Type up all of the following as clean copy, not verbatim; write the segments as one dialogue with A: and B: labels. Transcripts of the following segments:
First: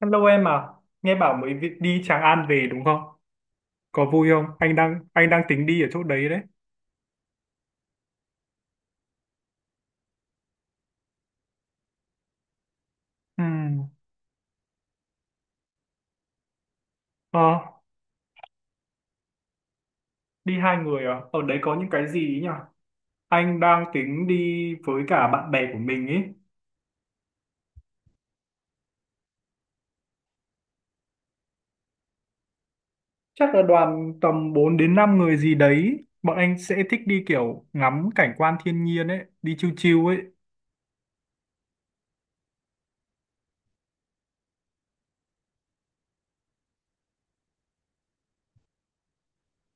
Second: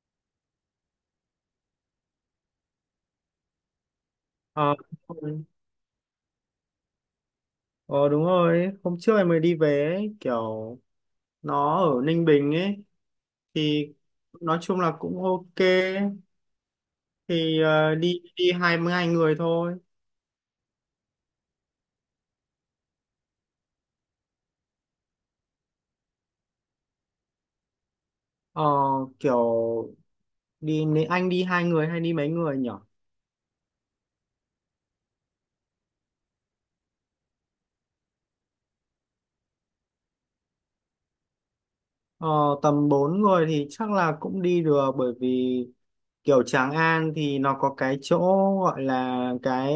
A: Hello em à, nghe bảo đi Tràng An về đúng không? Có vui không?
B: Ờ,
A: Anh đang
B: đúng
A: anh đang
B: rồi.
A: tính đi ở chỗ đấy đấy.
B: Ờ, đúng rồi, hôm trước em mới đi về ấy, kiểu nó ở Ninh Bình ấy, thì
A: Ừm,
B: nói chung là cũng ok.
A: Ờ,
B: Thì đi đi 22 người thôi.
A: đi hai người à? Ở đấy có những cái gì ấy nhỉ? Anh đang tính đi với cả bạn bè của mình ấy.
B: Ờ, kiểu nếu anh đi hai người hay đi mấy người nhỉ?
A: Chắc là đoàn tầm 4 đến 5 người gì đấy. Bọn anh sẽ thích đi kiểu ngắm cảnh quan thiên nhiên ấy, đi chill chill ấy.
B: Ờ, tầm bốn người thì chắc là cũng đi được, bởi vì kiểu Tràng An thì nó có cái chỗ gọi là cái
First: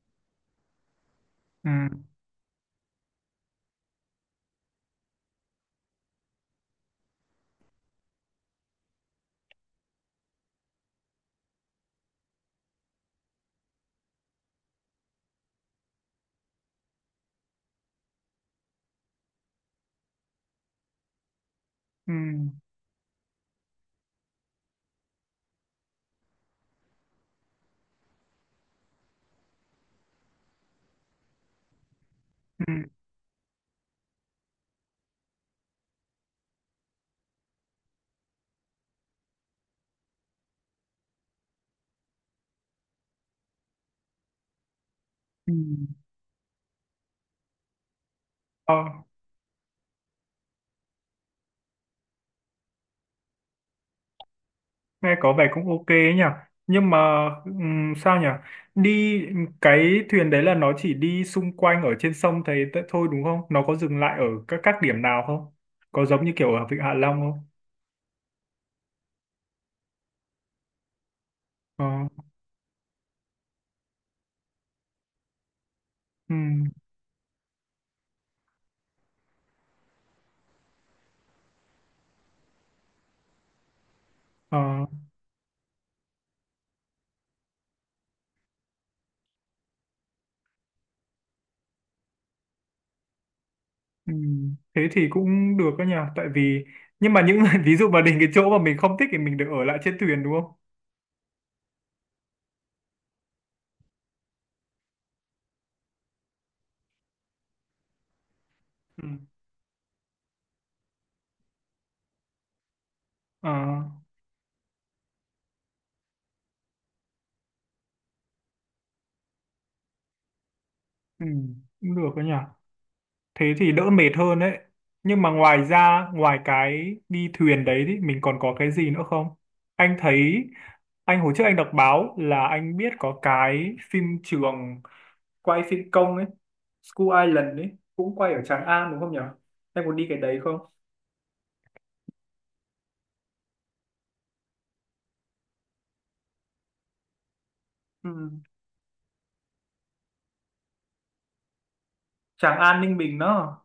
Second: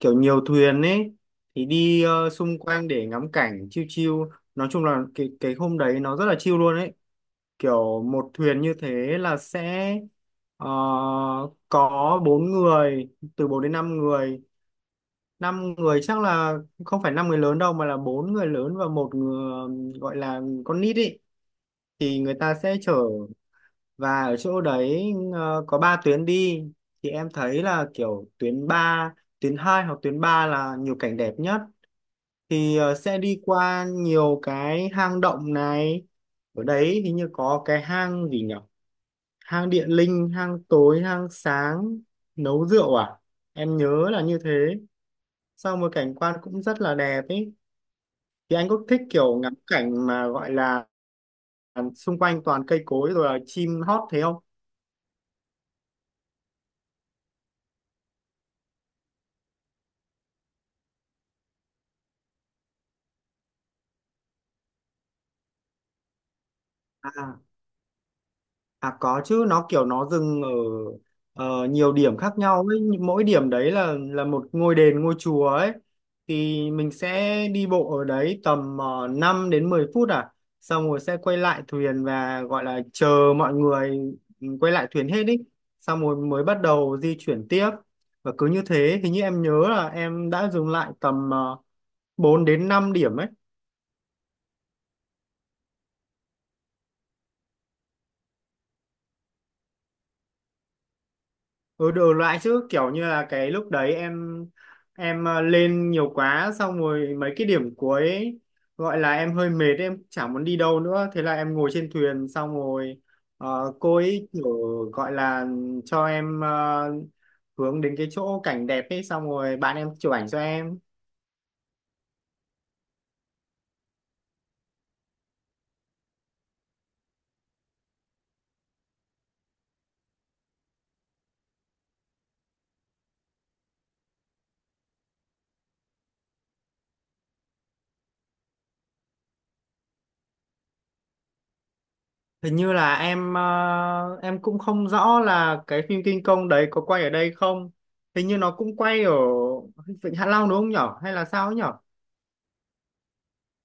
B: kiểu nhiều thuyền ấy, thì đi
A: Ừm,
B: xung quanh để ngắm cảnh chiêu chiêu. Nói chung là cái hôm đấy nó rất là chiêu luôn ấy, kiểu một thuyền như thế là sẽ ờ, có bốn người, từ 4 đến 5 người. Năm người chắc là không phải năm người lớn đâu, mà là bốn người lớn và một người gọi là con nít ấy, thì người
A: ừm,
B: ta sẽ chở. Và ở chỗ đấy có ba tuyến đi, thì em thấy là kiểu tuyến 2 hoặc tuyến 3 là nhiều cảnh đẹp nhất. Thì
A: ừm,
B: sẽ đi qua nhiều cái hang động này. Ở đấy hình như có cái hang gì nhỉ, hang điện linh, hang tối, hang sáng, nấu rượu à, em nhớ là như thế. Sau
A: ừm.
B: một cảnh quan cũng rất là đẹp ấy, thì anh
A: Ờ.
B: có thích kiểu ngắm cảnh mà gọi là xung quanh toàn cây cối rồi là chim hót thế không?
A: Nghe có vẻ cũng ok ấy nhỉ, nhưng mà sao nhỉ, đi cái thuyền đấy là nó chỉ đi xung quanh ở trên sông thôi đúng không, nó có dừng lại ở các điểm nào không, có giống như kiểu ở Vịnh Hạ Long không?
B: À, à có chứ, nó kiểu nó dừng ở
A: ờ,
B: nhiều điểm khác nhau ấy. Nhưng mỗi điểm đấy là một ngôi đền, ngôi chùa ấy,
A: ừm,
B: thì mình sẽ đi bộ ở đấy tầm 5 đến 10 phút à. Xong rồi sẽ quay lại thuyền và gọi là chờ mọi người. Ừ, quay
A: ờ,
B: lại thuyền hết ý. Xong rồi mới bắt đầu di chuyển tiếp, và cứ như thế. Hình như em nhớ là em đã dừng lại tầm 4 đến 5 điểm ấy.
A: Thế thì cũng được đó nhỉ, tại vì nhưng mà những ví dụ mà đến cái chỗ mà mình không thích thì mình được ở lại trên thuyền đúng không?
B: Ừ, đủ loại chứ, kiểu như là cái lúc đấy em lên nhiều quá, xong rồi mấy cái điểm cuối ấy, gọi
A: Ừ.
B: là em hơi mệt, em chả muốn đi đâu nữa, thế là em ngồi trên thuyền. Xong rồi
A: ờ,
B: cô ấy kiểu gọi là cho em hướng đến cái chỗ cảnh đẹp ấy, xong rồi bạn em chụp ảnh cho em.
A: Cũng được đó nhỉ, thế thì đỡ mệt hơn đấy. Nhưng mà ngoài ra, ngoài cái đi thuyền đấy thì mình còn có cái gì nữa không? Anh thấy, anh hồi trước đọc báo là anh biết có cái phim trường quay phim công ấy, School Island ấy, cũng quay ở Tràng An đúng không nhỉ? Em muốn đi cái đấy không?
B: Hình như là em cũng không rõ là cái phim King Kong đấy có quay ở đây không.
A: Ừ.
B: Hình như nó cũng quay ở Vịnh Hạ Long đúng không nhở, hay là sao ấy nhở?
A: Tràng An Ninh Bình đó.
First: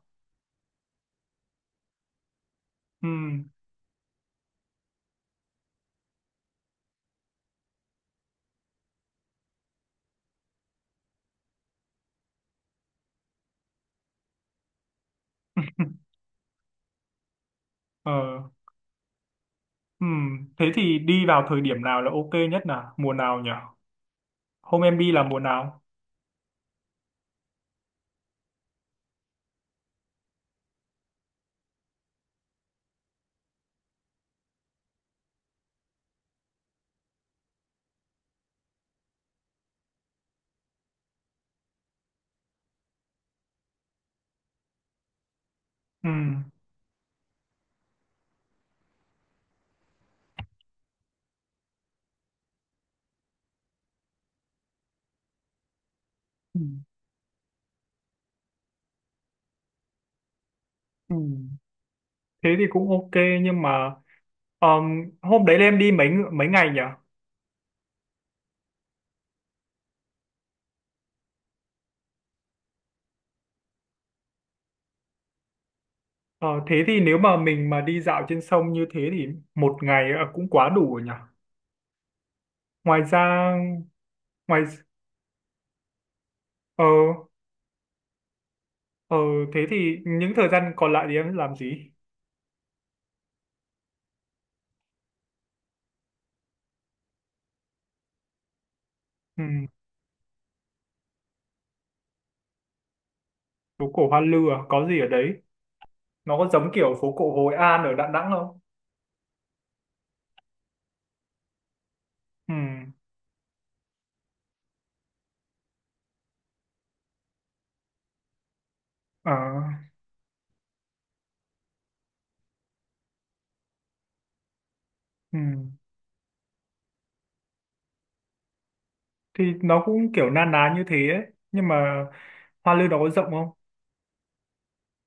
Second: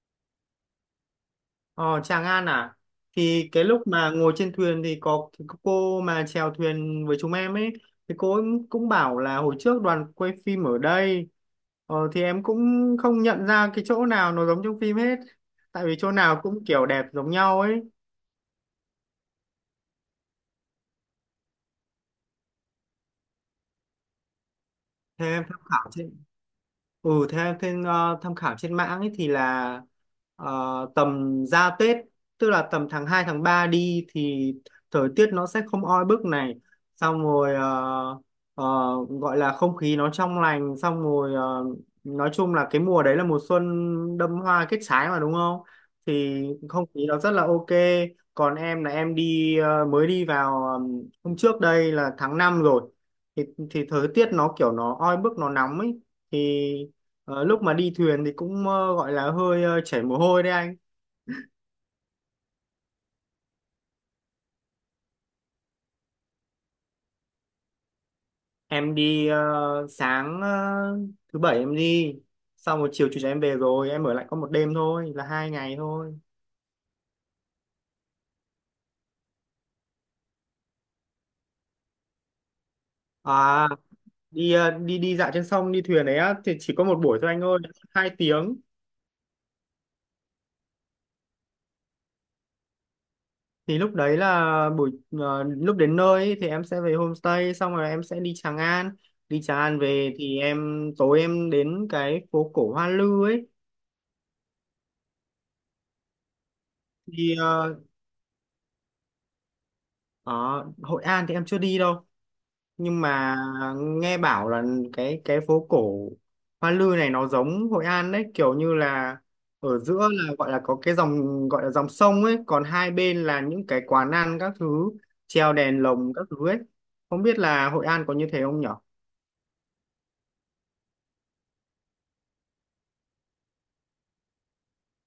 B: Ờ, Tràng An à?
A: Ừ.
B: Thì cái lúc mà ngồi trên thuyền thì có cô mà chèo thuyền với chúng em ấy, thì cô ấy cũng bảo là hồi trước đoàn quay phim ở đây. Thì em cũng không nhận ra cái chỗ nào nó giống trong phim hết, tại vì chỗ nào cũng kiểu đẹp giống nhau ấy.
A: Ờ. Ừ. Thế thì đi vào thời điểm nào là ok nhất nào, mùa nào nhỉ? Hôm em đi là
B: Thế
A: mùa
B: em tham
A: nào?
B: khảo chứ. Ừ, theo tham khảo trên mạng ấy thì là ờ, tầm ra Tết, tức là tầm tháng 2 tháng 3 đi, thì thời tiết nó sẽ không oi bức này. Xong rồi ờ, gọi là không khí nó trong lành. Xong rồi nói chung là cái mùa đấy là mùa xuân, đâm hoa kết trái mà đúng không?
A: Ừ.
B: Thì không khí nó rất là ok. Còn em là mới đi vào hôm trước đây là tháng 5 rồi. Thì, thì thời tiết nó kiểu nó oi bức, nó nóng ấy.
A: Ừ.
B: Thì lúc mà đi thuyền thì cũng gọi là hơi chảy mồ hôi đấy anh.
A: Ừ. Thế thì cũng ok, nhưng mà hôm đấy là em đi mấy ngày nhỉ?
B: Sáng thứ bảy em đi, xong rồi chiều chủ nhật em về rồi, em ở lại có một đêm thôi, là 2 ngày thôi.
A: Ờ, thế thì nếu mà mình mà đi dạo trên sông như thế thì một ngày cũng quá đủ rồi nhỉ? Ngoài ra,
B: À, đi
A: ngoài
B: ờ, đi đi dạo trên sông, đi thuyền đấy á, thì chỉ có
A: ờ
B: một buổi thôi anh ơi, 2 tiếng.
A: ờ thế thì những thời gian còn lại thì em làm gì?
B: Thì lúc đấy là buổi lúc đến nơi ấy, thì em sẽ về homestay, xong rồi em sẽ đi Tràng An. Đi
A: Ừ,
B: Tràng An về thì em tối em đến cái phố cổ Hoa Lư ấy.
A: phố cổ Hoa Lư à? Có gì ở đấy? Nó có giống kiểu phố cổ
B: Thì
A: Hội An ở Đà Nẵng không?
B: ở Hội An thì em chưa đi đâu,
A: Ừ.
B: nhưng mà nghe bảo là cái phố cổ Hoa Lư này nó giống Hội An đấy, kiểu như là
A: ờ,
B: ở giữa là gọi là có cái dòng, gọi là dòng sông ấy, còn hai bên là những cái quán ăn các thứ,
A: ừ.
B: treo đèn lồng các thứ ấy. Không biết là Hội An có như thế không nhỉ?
A: Thì nó cũng kiểu na ná như thế ấy. Nhưng mà Hoa Lư nó có rộng không?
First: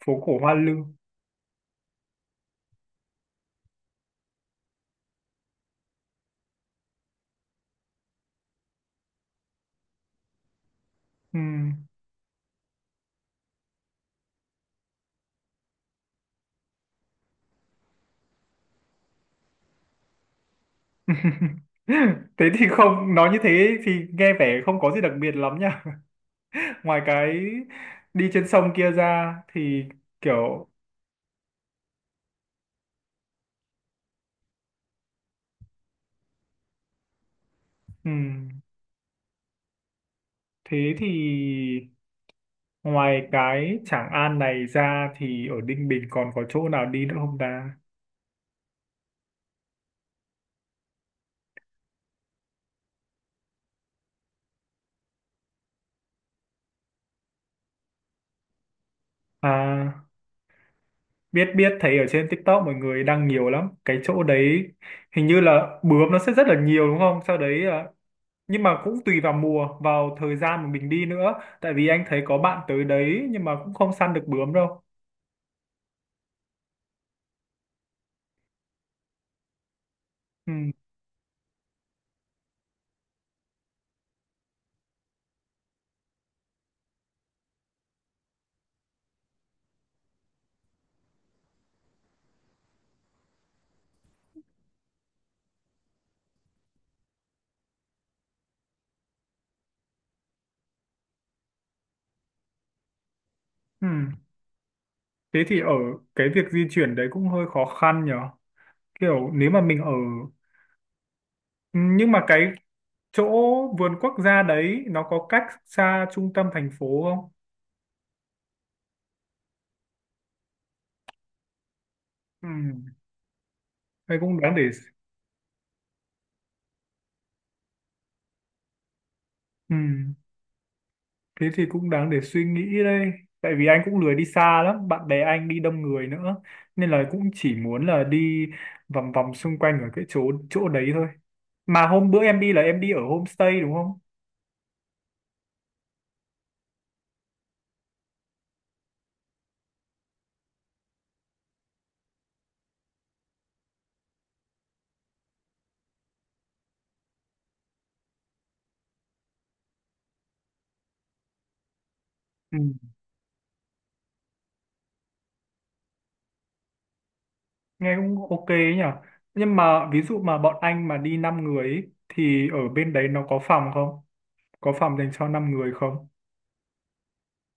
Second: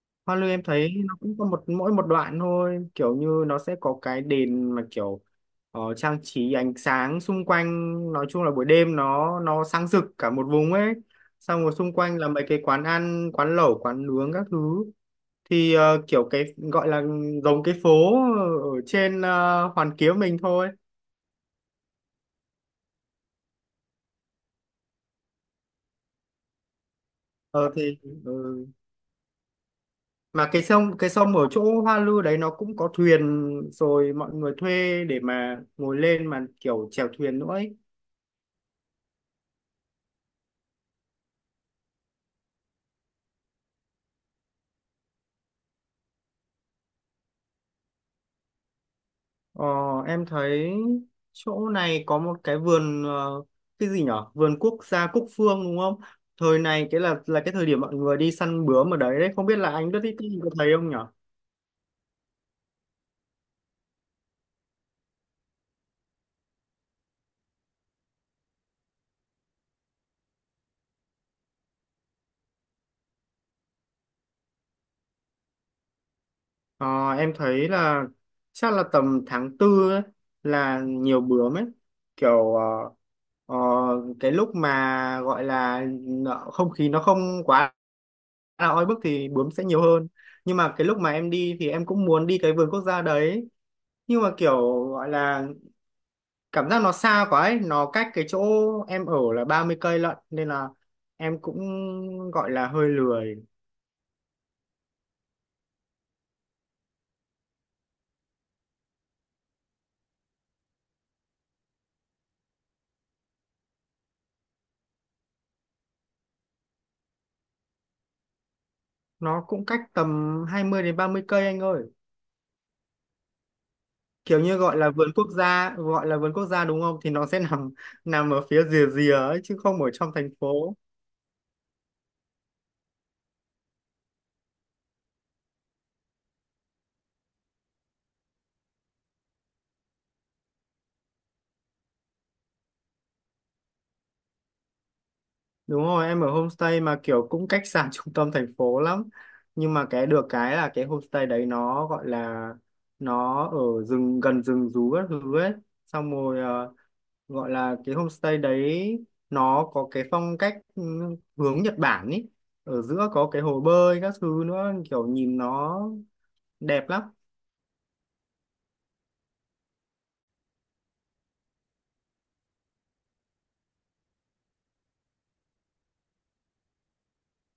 A: Phố
B: Hoa
A: cổ
B: Lư
A: Hoa
B: em
A: Lư.
B: thấy nó cũng có một, mỗi một đoạn thôi, kiểu như nó sẽ có cái đèn mà kiểu trang trí ánh sáng xung quanh. Nói chung là buổi đêm nó sáng rực cả một vùng ấy.
A: Ừ.
B: Xong rồi xung quanh là mấy cái quán ăn, quán lẩu, quán nướng các thứ. Thì kiểu cái gọi là giống cái phố ở trên Hoàn Kiếm mình thôi.
A: Thế thì không, nói như thế thì nghe vẻ không có gì đặc biệt lắm nha. Ngoài cái
B: Ờ thì
A: đi trên
B: ừ.
A: sông kia ra thì
B: Mà cái
A: kiểu
B: sông cái sông ở chỗ Hoa Lư đấy nó cũng có thuyền, rồi mọi người thuê để mà ngồi lên mà kiểu chèo thuyền nữa ấy.
A: ừm, thế thì ngoài cái Tràng An này ra thì ở Ninh Bình còn có chỗ nào đi nữa không ta?
B: Ờ, em thấy chỗ này có một cái vườn cái gì nhở, vườn quốc gia Cúc Phương đúng không? Thời này cái là cái thời điểm mọi người đi săn bướm ở đấy đấy, không biết là anh biết
A: À,
B: cái gì, có thấy không nhở?
A: biết biết, thấy ở trên TikTok mọi người đăng nhiều lắm cái chỗ đấy, hình như là bướm nó sẽ rất là nhiều đúng không? Sau đấy nhưng mà cũng tùy vào mùa, vào thời gian mà mình đi nữa, tại vì anh thấy có bạn tới đấy nhưng mà cũng không săn được bướm đâu.
B: Ờ, em thấy là chắc là tầm tháng tư ấy
A: Ừ.
B: là nhiều bướm ấy, kiểu ờ, cái lúc mà gọi là nợ- không khí nó không quá là oi bức thì bướm sẽ nhiều hơn. Nhưng mà cái lúc mà em đi thì em cũng muốn đi cái vườn quốc gia đấy, nhưng mà kiểu gọi là cảm giác nó xa quá ấy, nó cách cái chỗ em ở là 30 cây lận, nên là em cũng gọi là hơi lười.
A: Ừ. Thế thì ở cái việc di chuyển đấy cũng hơi khó khăn nhở, kiểu nếu mà mình ở, ừ, nhưng mà cái chỗ vườn quốc gia đấy nó có cách xa trung tâm thành phố không?
B: Nó cũng cách tầm 20 đến 30 cây anh ơi.
A: Ừ. Đây cũng
B: Kiểu
A: đáng
B: như
A: để,
B: gọi là vườn quốc gia, gọi là vườn quốc gia đúng không, thì nó sẽ nằm nằm ở phía rìa rìa ấy chứ
A: ừ.
B: không ở trong thành phố.
A: Thế thì cũng đáng để suy nghĩ đây. Tại vì anh cũng lười đi xa lắm, bạn bè anh đi đông người nữa. Nên là cũng chỉ muốn là đi vòng vòng xung quanh ở cái chỗ chỗ đấy thôi. Mà hôm bữa em đi là em đi ở homestay đúng không?
B: Đúng rồi, em ở homestay mà kiểu cũng cách xa trung tâm thành phố lắm, nhưng mà cái được cái là cái homestay đấy nó gọi là nó ở rừng, gần rừng rú các thứ ấy. Xong rồi gọi là cái homestay đấy nó có cái phong cách hướng Nhật Bản ý,
A: Ừ,
B: ở giữa có cái hồ bơi các thứ nữa, kiểu nhìn nó đẹp lắm.
A: nghe cũng ok ấy nhỉ. Nhưng mà ví dụ mà bọn anh mà đi 5 người ấy, thì ở bên đấy nó có phòng không? Có phòng dành cho 5 người không?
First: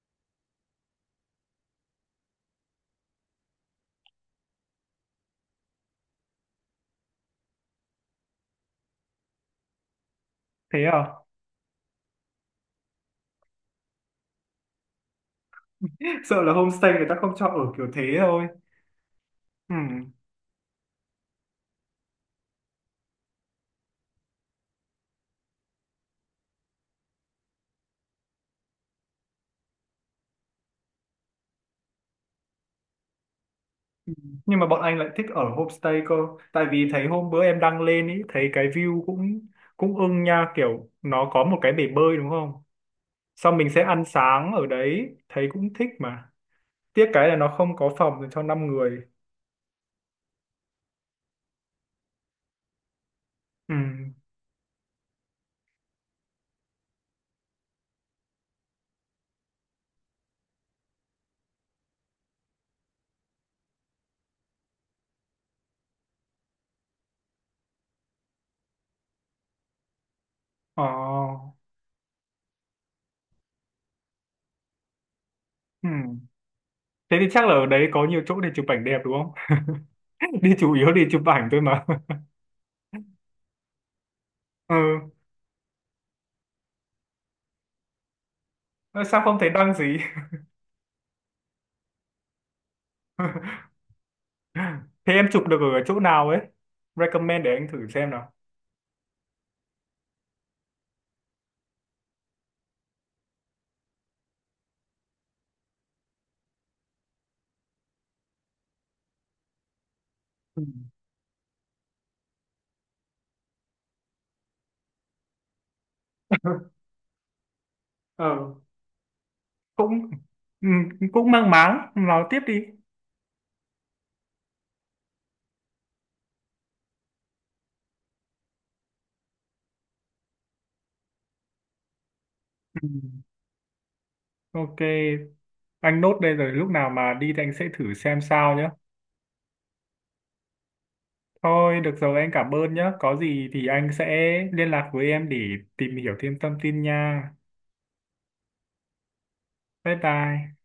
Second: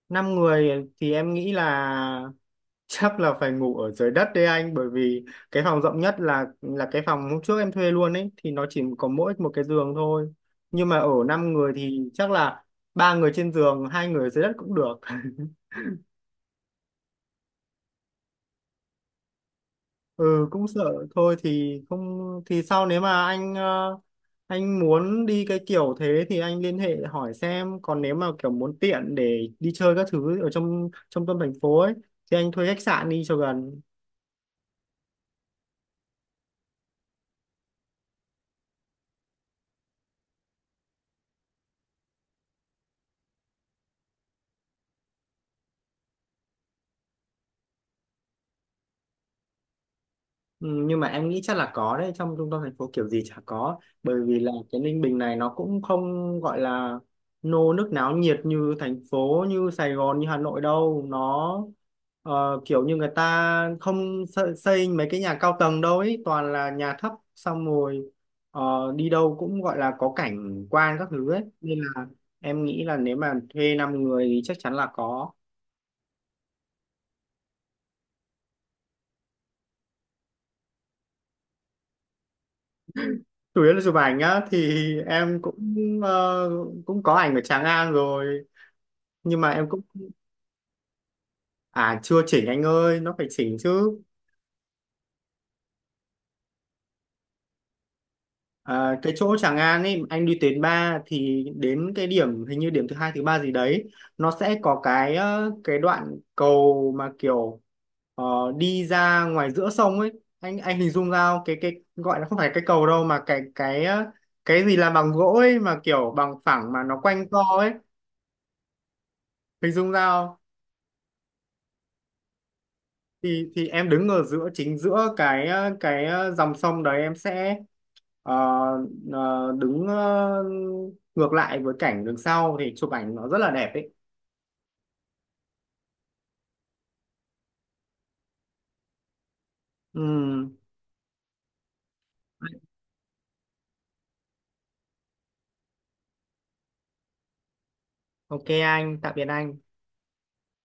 B: Năm người thì em nghĩ là chắc là phải ngủ ở dưới đất đấy anh, bởi vì cái phòng rộng nhất là cái phòng hôm trước em thuê luôn ấy, thì nó chỉ có mỗi một cái giường thôi,
A: Thế
B: nhưng mà ở
A: à?
B: năm người thì chắc là ba người trên giường, hai người dưới đất cũng được
A: Sợ là homestay người ta không cho ở kiểu thế thôi. Ừ.
B: ừ, cũng sợ thôi, thì không, thì sau nếu mà anh muốn đi cái kiểu thế thì anh liên hệ hỏi xem. Còn nếu mà kiểu muốn tiện để đi chơi các thứ ở trong trong tâm thành phố ấy, thì anh thuê khách sạn đi cho gần.
A: Nhưng mà bọn anh lại thích ở homestay cơ, tại vì thấy hôm bữa em đăng lên ý thấy cái view cũng cũng ưng nha, kiểu nó có một cái bể bơi đúng không, xong mình sẽ ăn sáng ở đấy thấy cũng thích mà. Tiếc cái là nó không có phòng dành cho năm người.
B: Ừ, nhưng mà em nghĩ chắc là có đấy, trong trung tâm thành phố kiểu gì chả
A: ừ
B: có, bởi vì là cái Ninh Bình này nó cũng không gọi là nô nức náo nhiệt như thành phố, như Sài Gòn, như Hà Nội đâu. Nó kiểu như người ta không xây mấy cái nhà cao tầng đâu ấy, toàn là nhà thấp. Xong rồi đi đâu cũng gọi là có cảnh quan các thứ ấy,
A: ờ
B: nên là em nghĩ là nếu mà thuê 5 người thì chắc chắn là có.
A: ừ Thế thì chắc là ở đấy có nhiều chỗ để chụp ảnh đẹp đúng không? Đi chủ yếu đi chụp ảnh thôi mà.
B: Chủ yếu là chụp ảnh nhá, thì
A: Ừ,
B: em cũng ờ, cũng có ảnh ở Tràng An rồi,
A: sao không
B: nhưng
A: thấy
B: mà em
A: đăng
B: cũng,
A: gì?
B: à, chưa chỉnh anh ơi, nó phải chỉnh chứ.
A: Thế em chụp được ở chỗ nào ấy, recommend để anh thử xem nào.
B: À, cái chỗ Tràng An ấy, anh đi tuyến 3 thì đến cái điểm hình như điểm thứ hai thứ ba gì đấy, nó sẽ có cái cái đoạn cầu mà kiểu ờ, đi ra ngoài giữa sông ấy. anh
A: Ừ.
B: anh hình dung ra không? Cái gọi là không phải cái cầu đâu, mà cái gì làm bằng gỗ ấy, mà kiểu bằng phẳng mà nó quanh co ấy.
A: ờ
B: Hình dung ra
A: cũng
B: không?
A: Ừ, cũng mang máng, nói tiếp đi.
B: Thì em đứng ở giữa, chính giữa cái dòng sông đấy, em sẽ Ờ, đứng ngược lại với cảnh đằng sau thì
A: Ừ.
B: chụp ảnh nó rất là đẹp ấy.
A: Ok anh nốt đây, rồi lúc nào mà đi thì anh sẽ thử xem sao nhé.
B: Ừm,
A: Thôi được rồi, anh cảm ơn nhé, có gì thì anh sẽ liên lạc với em để tìm hiểu thêm thông tin nha.
B: ok anh, tạm biệt anh.
A: Bye bye.